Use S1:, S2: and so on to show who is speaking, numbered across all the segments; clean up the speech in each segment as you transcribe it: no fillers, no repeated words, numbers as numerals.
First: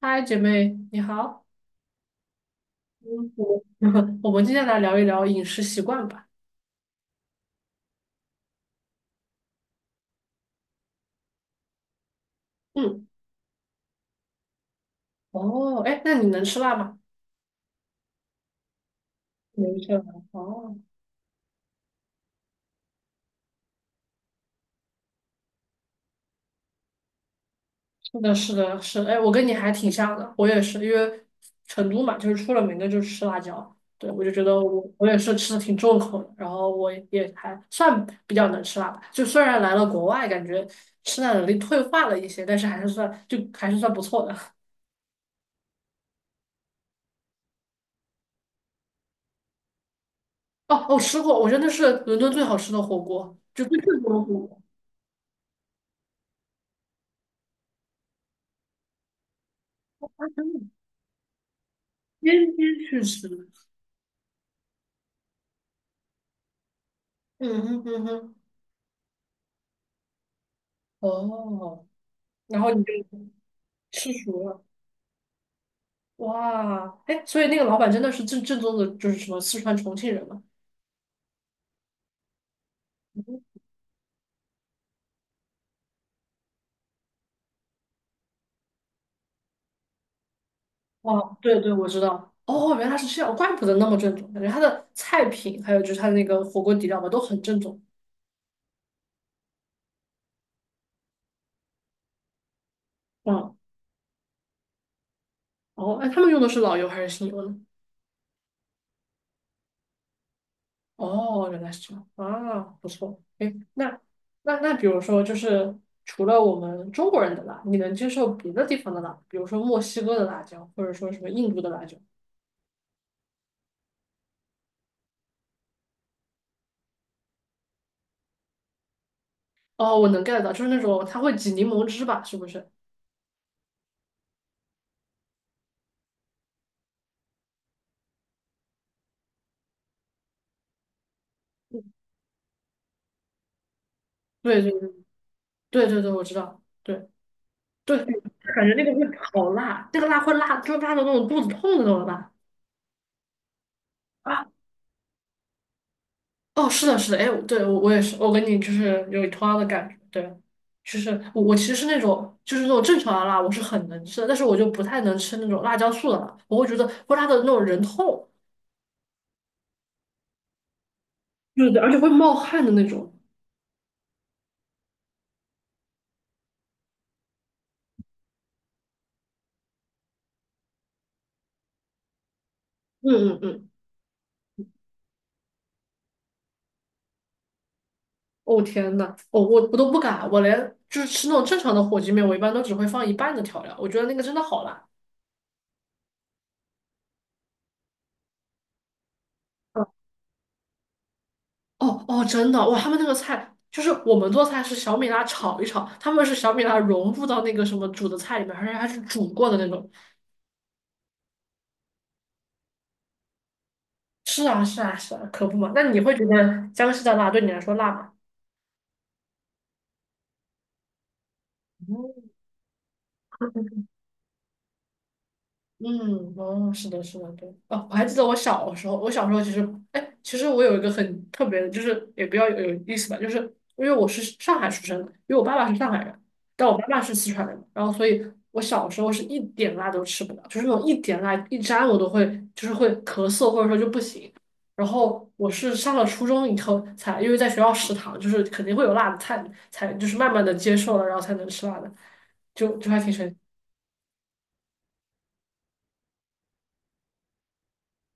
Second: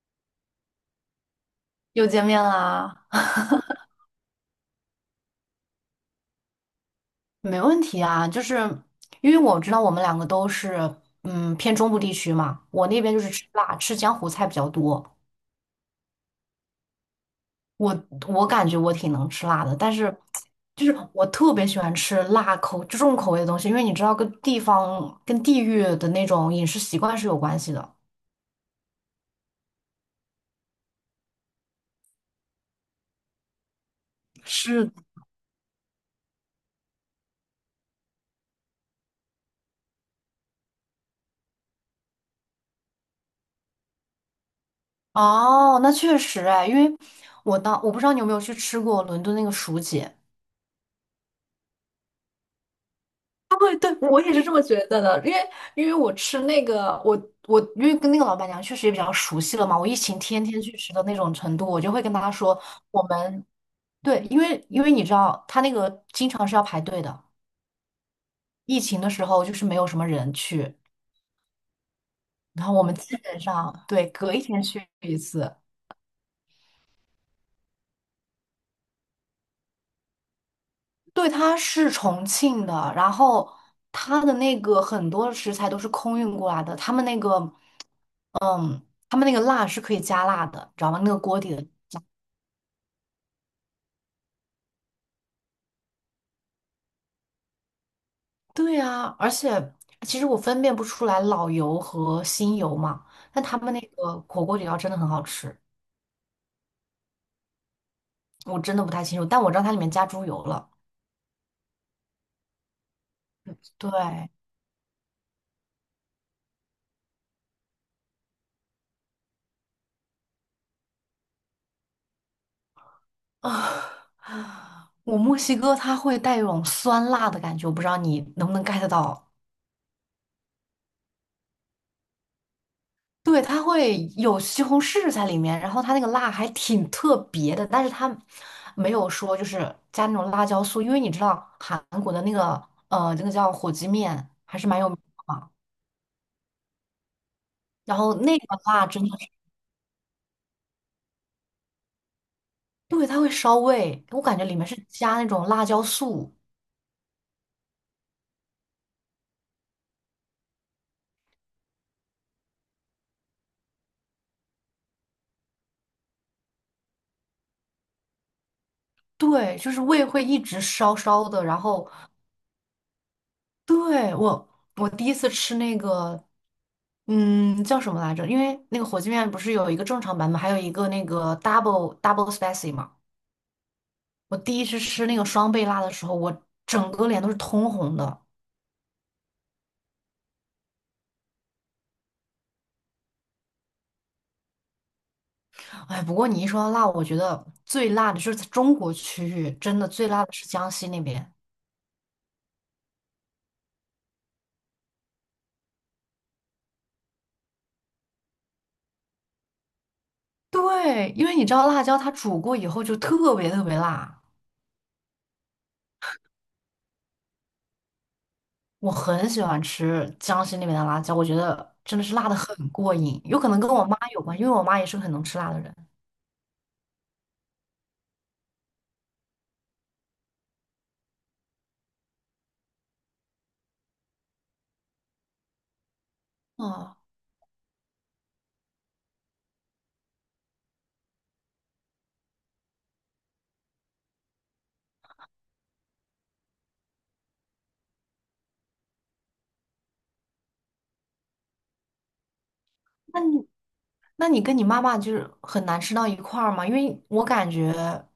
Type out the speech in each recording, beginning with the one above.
S1: 嗨，姐妹，你好。
S2: 又见面啦，
S1: 嗯，我 我们今天来聊一聊饮食习惯吧。
S2: 没问题啊。就是因为我知道我们两个都是偏中部地区嘛，我那
S1: 嗯，
S2: 边就是吃辣，吃江湖菜比较多。
S1: 哦，哎，那你能吃辣吗？
S2: 我感觉我挺能吃辣的，
S1: 能吃
S2: 但
S1: 辣。
S2: 是
S1: 哦，
S2: 就是我特别喜欢吃辣口重口味的东西，因为你知道跟地方跟地域的那种饮食习惯是有关系的。
S1: 是的，是的，是的，哎，我跟你还挺像的，我也是，因为成都嘛，就是出了名的就是吃辣椒。对，我就觉得我
S2: 是的，
S1: 我也是吃的挺重口的，然后我也还算比较能吃辣吧。就虽然来了国外，感觉吃辣能力退化了一些，但是还是算不错的。
S2: 哦，那确实哎，因为我当我不知道你有没有去吃过伦敦那个薯姐。
S1: 哦，我吃过，我真的是伦敦最好吃的火锅，就
S2: 对，
S1: 最
S2: 对，
S1: 正宗的
S2: 我
S1: 火
S2: 也是这么
S1: 锅。
S2: 觉得的，因为我吃那个，我我因为跟那个老板娘确实也比较熟悉了嘛，我疫情天天去吃的那种程度，我就会跟她
S1: 天天
S2: 说，
S1: 去
S2: 我
S1: 吃，
S2: 们对，因为你知道，他那个经常是要排队的，
S1: 嗯哼嗯哼，
S2: 疫情的时候就是没有什么人去，
S1: 哦，然
S2: 然
S1: 后
S2: 后我
S1: 你就
S2: 们基本上对
S1: 吃熟
S2: 隔一天
S1: 了，
S2: 去一次。
S1: 哇，哎，所以那个老板真的是正宗的，就是什么四川重庆人嘛？
S2: 对，他是重庆的，然后他的那个很多食材都是空运过来的，他们那个，嗯，他们那个辣是可以加辣的，你知道吗？那个
S1: 哇，
S2: 锅底
S1: 对
S2: 的。
S1: 对，我知道，哦，原来是这样，怪不得那么正宗，感觉他的菜品还有就是他的那个火锅底料吧，都很正宗。
S2: 对啊，而且其实我分辨不出来老油和新油嘛，但
S1: 嗯，
S2: 他们那个火锅底料真的很好吃，
S1: 哦，哎，他们用的是老油还是新油呢？
S2: 我真的不太清楚，但我知道它里面加猪油了。
S1: 哦，原来是这样啊，不错。哎，那
S2: 对
S1: 那那，比如说，就是除了我们中国人的辣，你能接受别的地方的辣，比如说墨西哥的辣椒，或者说什么印度的辣椒？
S2: 啊，我墨西哥它会带一种酸辣的感觉，我不知道你能不能 get 到。
S1: 哦，我能 get 到，就是那种它会挤柠檬汁吧？是不是？
S2: 对，它会有西红柿在里面，然后它那个辣还挺特别的，但是它没有说就是加那种辣椒素，因为你知道韩国的那个那个叫火鸡面还
S1: 对，
S2: 是
S1: 对，
S2: 蛮
S1: 对，
S2: 有名的嘛。
S1: 对，对，对，我知道。对，对，
S2: 然后
S1: 对，
S2: 那个
S1: 感觉那
S2: 辣
S1: 个
S2: 真
S1: 会
S2: 的是，
S1: 好辣，那个辣会辣，就辣到那种肚子痛的那种辣。
S2: 对，它会烧胃，我感觉里
S1: 啊。
S2: 面是加那种辣椒素，
S1: 哦，是的，是的，哎，对，我也是，我跟你就是有同样的感觉，对，就是我其实是那种正常的辣，我是很能吃的，但是我就不太能吃那种辣椒素的辣，我会觉得会辣的那种人痛，
S2: 对，就是胃会一直烧烧的。然
S1: 对对，而
S2: 后，
S1: 且会冒汗的那种。
S2: 对，我第一次吃那个，嗯，叫什么来着？因为那个火鸡面不是有一个正常版本，还有一个那个 double double spicy 嘛。
S1: 嗯嗯嗯，
S2: 我第一次吃那个双倍辣的时候，我整个脸都是通红的。
S1: 哦天呐，我都不敢，我连就是吃那种正常的火鸡面，我一般都只会放一半的调料，我觉得那个真的好辣。
S2: 哎，不过你一说到辣，我觉得最辣的就是在中国区域，真的
S1: 嗯，
S2: 最辣的是江西那边。
S1: 哦哦，真的哇！他们那个菜就是我们做菜是小米辣炒一炒，他们是小米辣融入到那个什么煮的菜里面，而且还是煮过的那种。
S2: 对，因为你知道辣椒它煮过以后就特别特别辣，
S1: 是啊，是啊，是啊，可不嘛。那你会觉得江西的辣对你来说辣吗？
S2: 我很喜欢吃江西那边的辣椒，我觉得真的是辣的很过瘾，有可能跟我妈有关，因为我妈也是个很能吃辣的人。
S1: 嗯，哦，是的，是的，对，哦，我还记得我小时候，我小时候其实，哎，其实我有一个很特别的，就是也比较有意思吧，就是因为我是上海出生的，因为我爸爸是上海人，但我妈
S2: 哦，
S1: 妈是四川人，然后所以我小时候是一点辣都吃不了，就是那种一点辣一沾我都会就是会咳嗽或者说就不行，然后我是上了初中以后才，因为在学校食堂就是肯定会有辣的菜，才就是慢慢的接受了，然后才能吃辣的，就还挺
S2: 那
S1: 神奇的。
S2: 你那你跟你妈妈就是很难吃到一块儿吗？因为我感觉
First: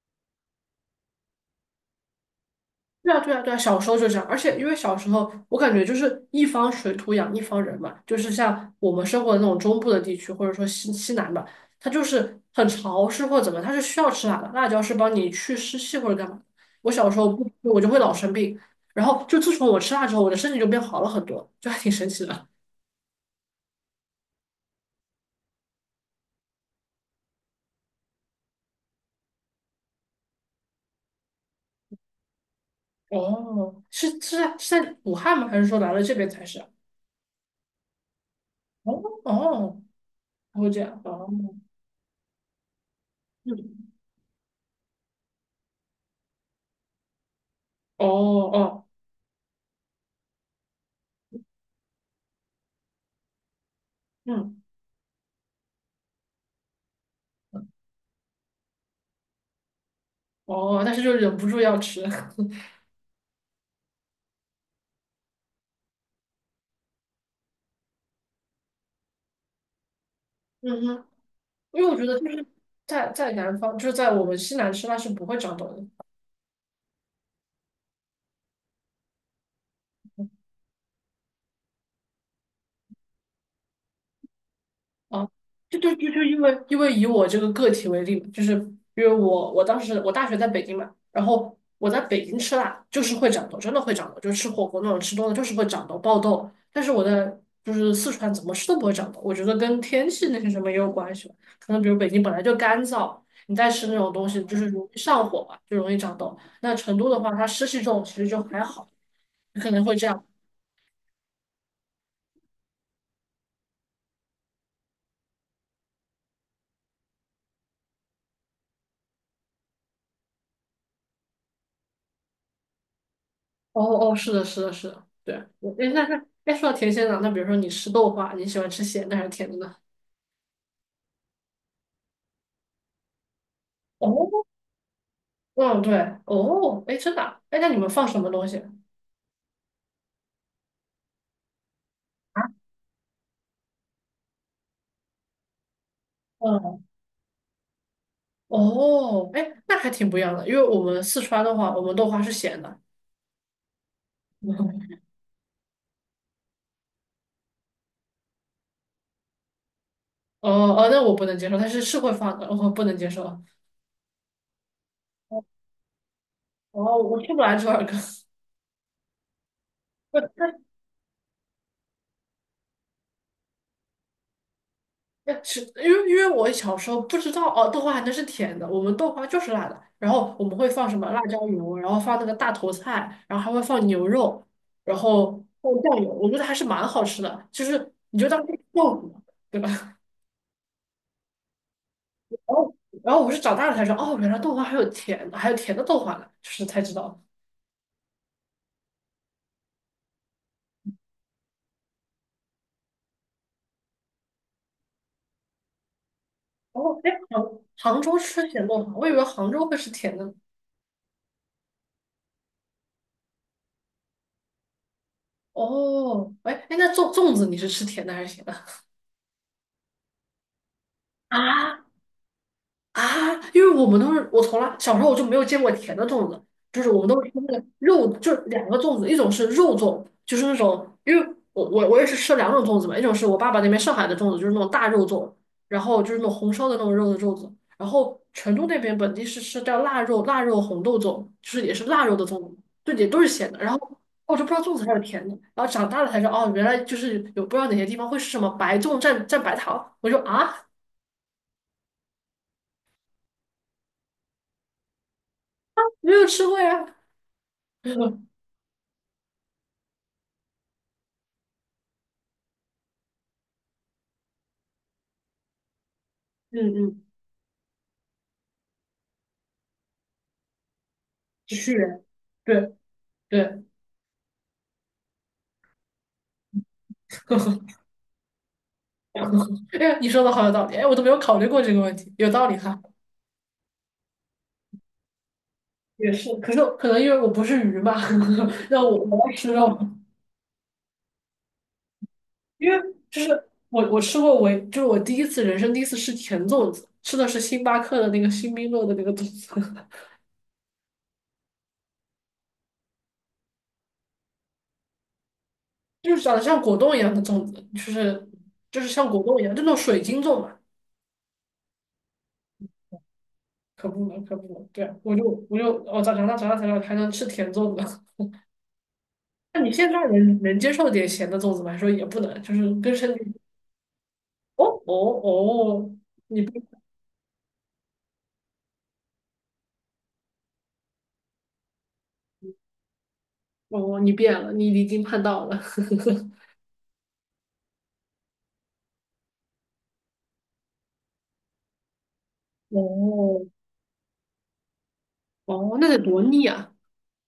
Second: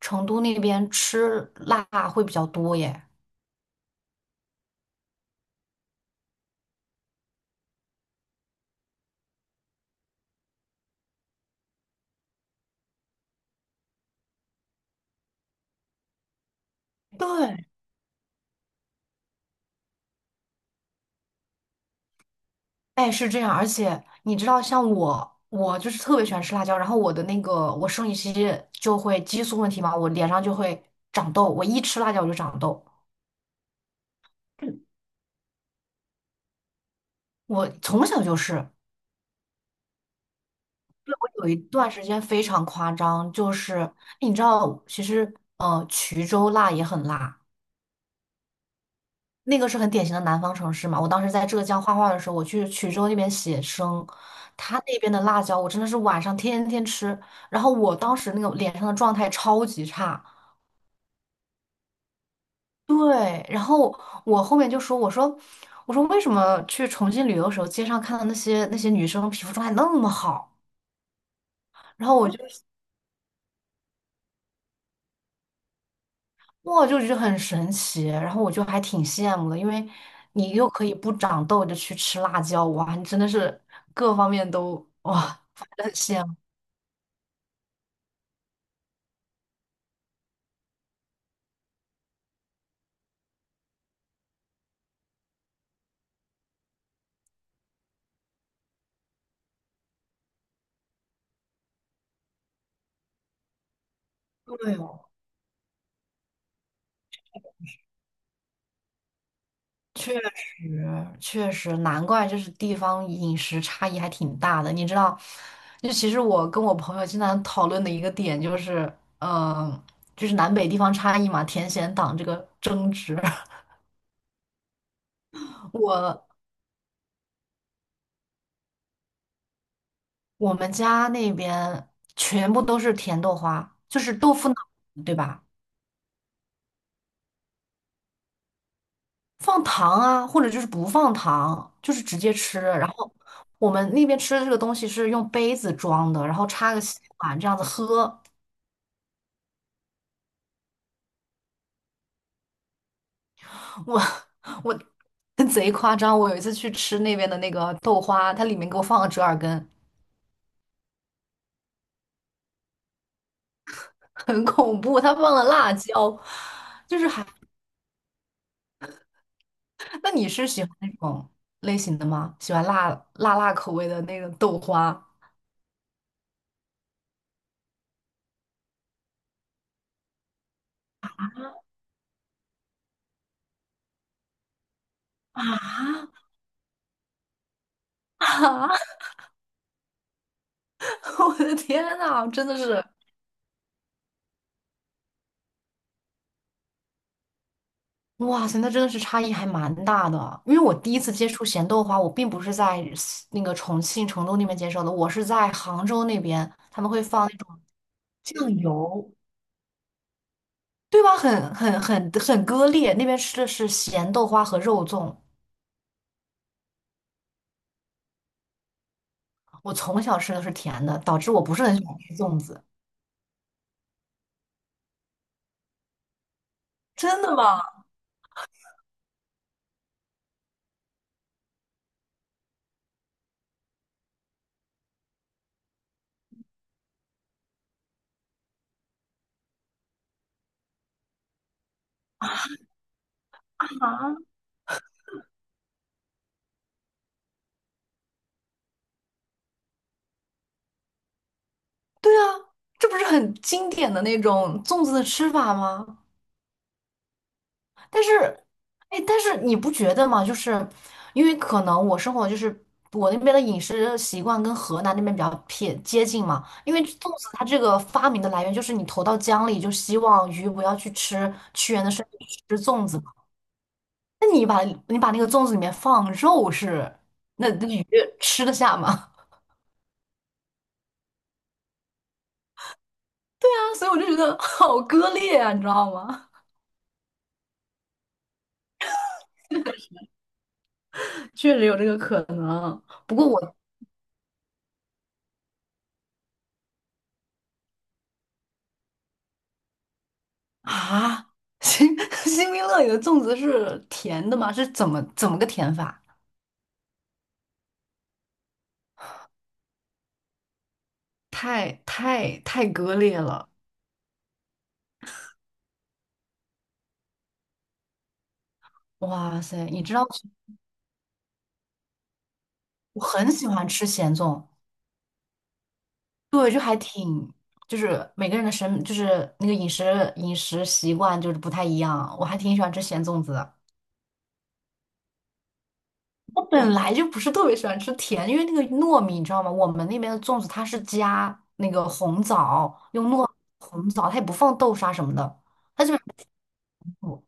S2: 成都那边吃辣会比较多耶。
S1: 对啊，对啊，对啊，小时候就这样，而且因为小时候我感觉就是一方水土养一方人嘛，就是像我们生活的那种中部的地区，或者说西南吧，它就是很潮湿或者怎么，它是需要吃辣的，辣椒是帮你去湿气或者干嘛。我小时候不吃
S2: 对，
S1: 我就会老生病，然后就自从我吃辣之后，我的身体就变好了很多，就还挺神奇的。
S2: 哎，是这样，而且你知道，像我，我就是特别喜欢吃辣椒，然后我的那个我生理期就会激素问题嘛，我脸上就会长痘，我一吃辣椒我就长痘，
S1: 哦，是是在是在武汉吗？还是说来了这边才是？
S2: 我从小就是，
S1: 哦哦，会这样
S2: 对，
S1: 哦，
S2: 我有一段时间非常夸张，就是
S1: 嗯，
S2: 你知道，其实衢州辣也很辣，
S1: 哦哦，
S2: 那个是很典型的南方城市嘛。我当时在浙江画画的时候，我去衢州那边写生，
S1: 嗯。
S2: 他那边的辣椒我真的是晚上天天吃，然后我当时那个脸上的状态超级差。
S1: 哦，但是就忍不住要吃，
S2: 对，然后我后面就说，我说，我说为什么去重庆旅游的时候，街上看到那些那些女生皮肤状态那么好，
S1: 嗯哼，因为我觉
S2: 然后
S1: 得就
S2: 我就
S1: 是在南方，就是在我们西南吃，它是不会长痘的。
S2: 哇，就觉得很神奇，然后我就还挺羡慕的，因为你又可以不长痘的去吃辣椒，哇，你真的是各方面都哇，
S1: 啊，
S2: 反
S1: 就
S2: 正
S1: 就
S2: 很
S1: 就就
S2: 羡慕。
S1: 因为以我这个个体为例嘛，就是因为我当时我大学在北京嘛，然后我在北京吃辣就是会长痘，真的会长痘，就是吃火锅那种吃多了就是会长痘爆痘。但是我在就是四川怎么吃都不会长痘，我觉得跟天气那些什么也有关系吧。可能比如北京本来就干燥，你再吃那种东西就是容易
S2: 对
S1: 上火吧，就容易长痘。那成都的话，它湿气重，其实就还好，可能会。
S2: 确实，确实，难怪就是地方饮食差异还挺大的。你知道，就其实我跟我朋友经常讨论的一个点就是，嗯、就是南北地方差异嘛，甜咸党这个争执。
S1: 哦哦，是的，是的，是的，对。我哎，那
S2: 我
S1: 那哎，说到甜鲜的，那比如说你吃豆花，你喜欢吃咸的还是甜的呢？
S2: 我们家那边全部都是甜豆花，就是豆
S1: 哦，
S2: 腐脑，对吧？
S1: 嗯，对，哦，哎，真的啊，哎，那你们放什么东西？
S2: 放糖啊，或者就是不放糖，就是直接
S1: 啊？
S2: 吃。然后我们那边吃的这个东西是用杯子装的，然后插个
S1: 嗯，
S2: 吸管这样子喝。
S1: 哦，哎，那还挺不一样的，因为我们四川的话，我们豆花是咸的。
S2: 我我
S1: 嗯，
S2: 贼夸张，我有一次去吃那边的那个豆花，它里面给我放了折耳根，
S1: 哦哦，那我不能接受，但是是会放的，我不能接受。
S2: 很恐怖，它放了辣椒，
S1: 哦，
S2: 就是
S1: 我
S2: 还……
S1: 吃不来这玩意
S2: 那
S1: 儿。
S2: 你是喜 欢那种类型的吗？喜欢辣辣口味的那个豆花
S1: 哎，是因为我小时候不知道哦，豆花还能是甜的，我们豆花就是辣的，然后我们会放什么辣椒油，然后放那个大头菜，然后还会放牛肉，然后放酱油，
S2: 啊
S1: 我觉得还是蛮好吃的，就是你就当是
S2: 啊！
S1: 豆腐嘛，对吧？
S2: 我的天呐，
S1: 然
S2: 真的
S1: 后
S2: 是
S1: 然后我是长大了才知道，哦，原来豆花还有甜的，还有甜的豆花呢，就是才知道。
S2: 哇塞，那真的是差异还蛮大的啊。因为我第一次接触咸豆花，我并不是在西那个重庆、成都那边接受的，我是在杭州那边，他
S1: 然
S2: 们
S1: 后
S2: 会
S1: 哎，
S2: 放那
S1: 杭
S2: 种
S1: 杭州吃
S2: 酱
S1: 甜豆花，我以
S2: 油。
S1: 为杭州会吃甜的呢。
S2: 对吧？很割裂，那边吃的是咸豆花和肉粽，
S1: 哦，哎哎，那粽子你是吃甜的还是咸的？
S2: 我从小吃的是甜的，导致 我不是很喜
S1: 啊，
S2: 欢吃粽子。
S1: 啊，因为我们都是我从来小时候我就没有见过甜的粽子，就是我们
S2: 真
S1: 都是
S2: 的
S1: 吃那
S2: 吗？
S1: 个肉，就是两个粽子，一种是肉粽，就是那种，因为我也是吃两种粽子嘛，一种是我爸爸那边上海的粽子，就是那种大肉粽，然后就是那种红烧的那种肉的粽子，然后成都那边本地是吃叫腊肉红豆粽，就是也是腊肉的粽子，对，也都是咸的，然后
S2: 啊，
S1: 我就不知道粽子还有甜的，然后长大了才知道哦，原来就是有不知道哪些地方会是什么白粽蘸蘸白糖，我就啊
S2: 对啊，这不是很经典的那种粽子的吃法吗？
S1: 没有吃过呀。
S2: 但是，哎，但是你不觉得吗？就是因为可能我生活就是我那边的饮食习惯跟河南那边比较偏接近嘛。
S1: 嗯
S2: 因为
S1: 嗯，
S2: 粽子它这个发明的来源就是你投到江里，就希望鱼不要去吃屈原的
S1: 是，
S2: 身体，去吃
S1: 对
S2: 粽子。
S1: 对，
S2: 那你把那个粽子里面放肉是，
S1: 呵
S2: 那
S1: 呵，
S2: 那鱼吃得下吗？
S1: 哎呀，你说的好有道理，哎，我都没有考虑过这个问题，有道理哈。
S2: 啊，所以我就觉得好割裂啊，你知道
S1: 也
S2: 吗？
S1: 是，可是可能因为我不是鱼吧，让我要吃肉，
S2: 确实有这个可
S1: 因为
S2: 能。不
S1: 就
S2: 过
S1: 是
S2: 我
S1: 我吃过我就是我第一次人生第一次吃甜粽子，吃的是星巴克的那个星冰乐的那个粽子，
S2: 啊，新 新冰乐里的粽子是甜的吗？是怎么个甜 法？
S1: 就是长得像果冻一样的粽子，就是像果冻一样，就那种水晶粽嘛，
S2: 太割裂了！
S1: 可不能可不能，对啊，我长大才知道还能吃甜粽子。
S2: 哇
S1: 那
S2: 塞，
S1: 你
S2: 你
S1: 现
S2: 知道
S1: 在能接受点咸的粽子吗？还说也不能，就是根
S2: 我
S1: 深蒂
S2: 很
S1: 固。
S2: 喜欢吃咸粽，
S1: 哦哦
S2: 就是每个人的审就是那个饮食习惯就是不太一样，我还挺喜欢吃咸粽子的。
S1: 哦哦，你变了，你离经叛道了。
S2: 本来就不是特别喜欢吃甜，因为那个糯米，你知道吗？我们那边的粽子它是加那个红 枣，用糯
S1: 哦
S2: 红枣，它也不放豆沙什么的，
S1: 哦哦，
S2: 它
S1: 那
S2: 就
S1: 得多
S2: 本
S1: 腻啊！
S2: 上不，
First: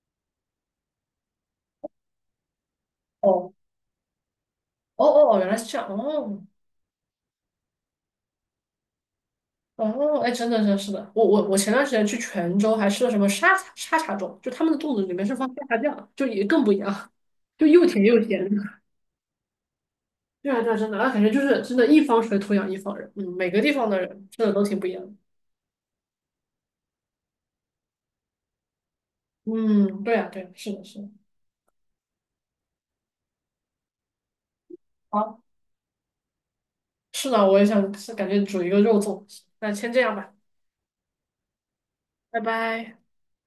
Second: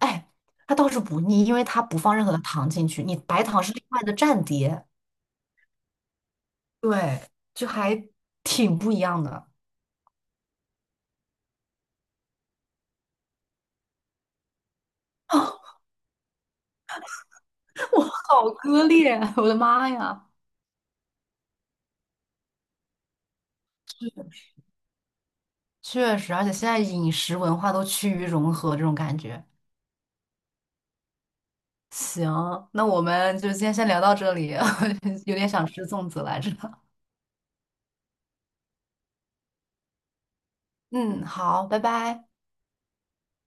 S2: 哎，它倒是不腻，因为它不放任何的糖进去，你白
S1: 哦
S2: 糖是另外的蘸碟，
S1: 哦哦，原来是这样。哦
S2: 对，就还挺不一样的。
S1: 哦，哎，真的真是的。我前段时间去泉州还吃了什么沙茶粽，就他们的粽子里面是放沙茶 酱，就也更不一样，就又
S2: 我
S1: 甜又咸。
S2: 好割 裂，我的妈呀！
S1: 对啊，对啊，真的，那感觉就是真的，一方水土养一方人。嗯，每个地方的人吃的都挺不一样的。
S2: 确实，而且现在饮食文化都趋于融合，这种感觉。
S1: 嗯，对啊，对啊，是的是的。
S2: 行，那我们就今天先聊到这里，有
S1: 好，
S2: 点想吃粽子来着。
S1: 是的，我也想是感觉煮一个肉粽。那先这样吧，
S2: 嗯，好，拜拜。
S1: 拜拜。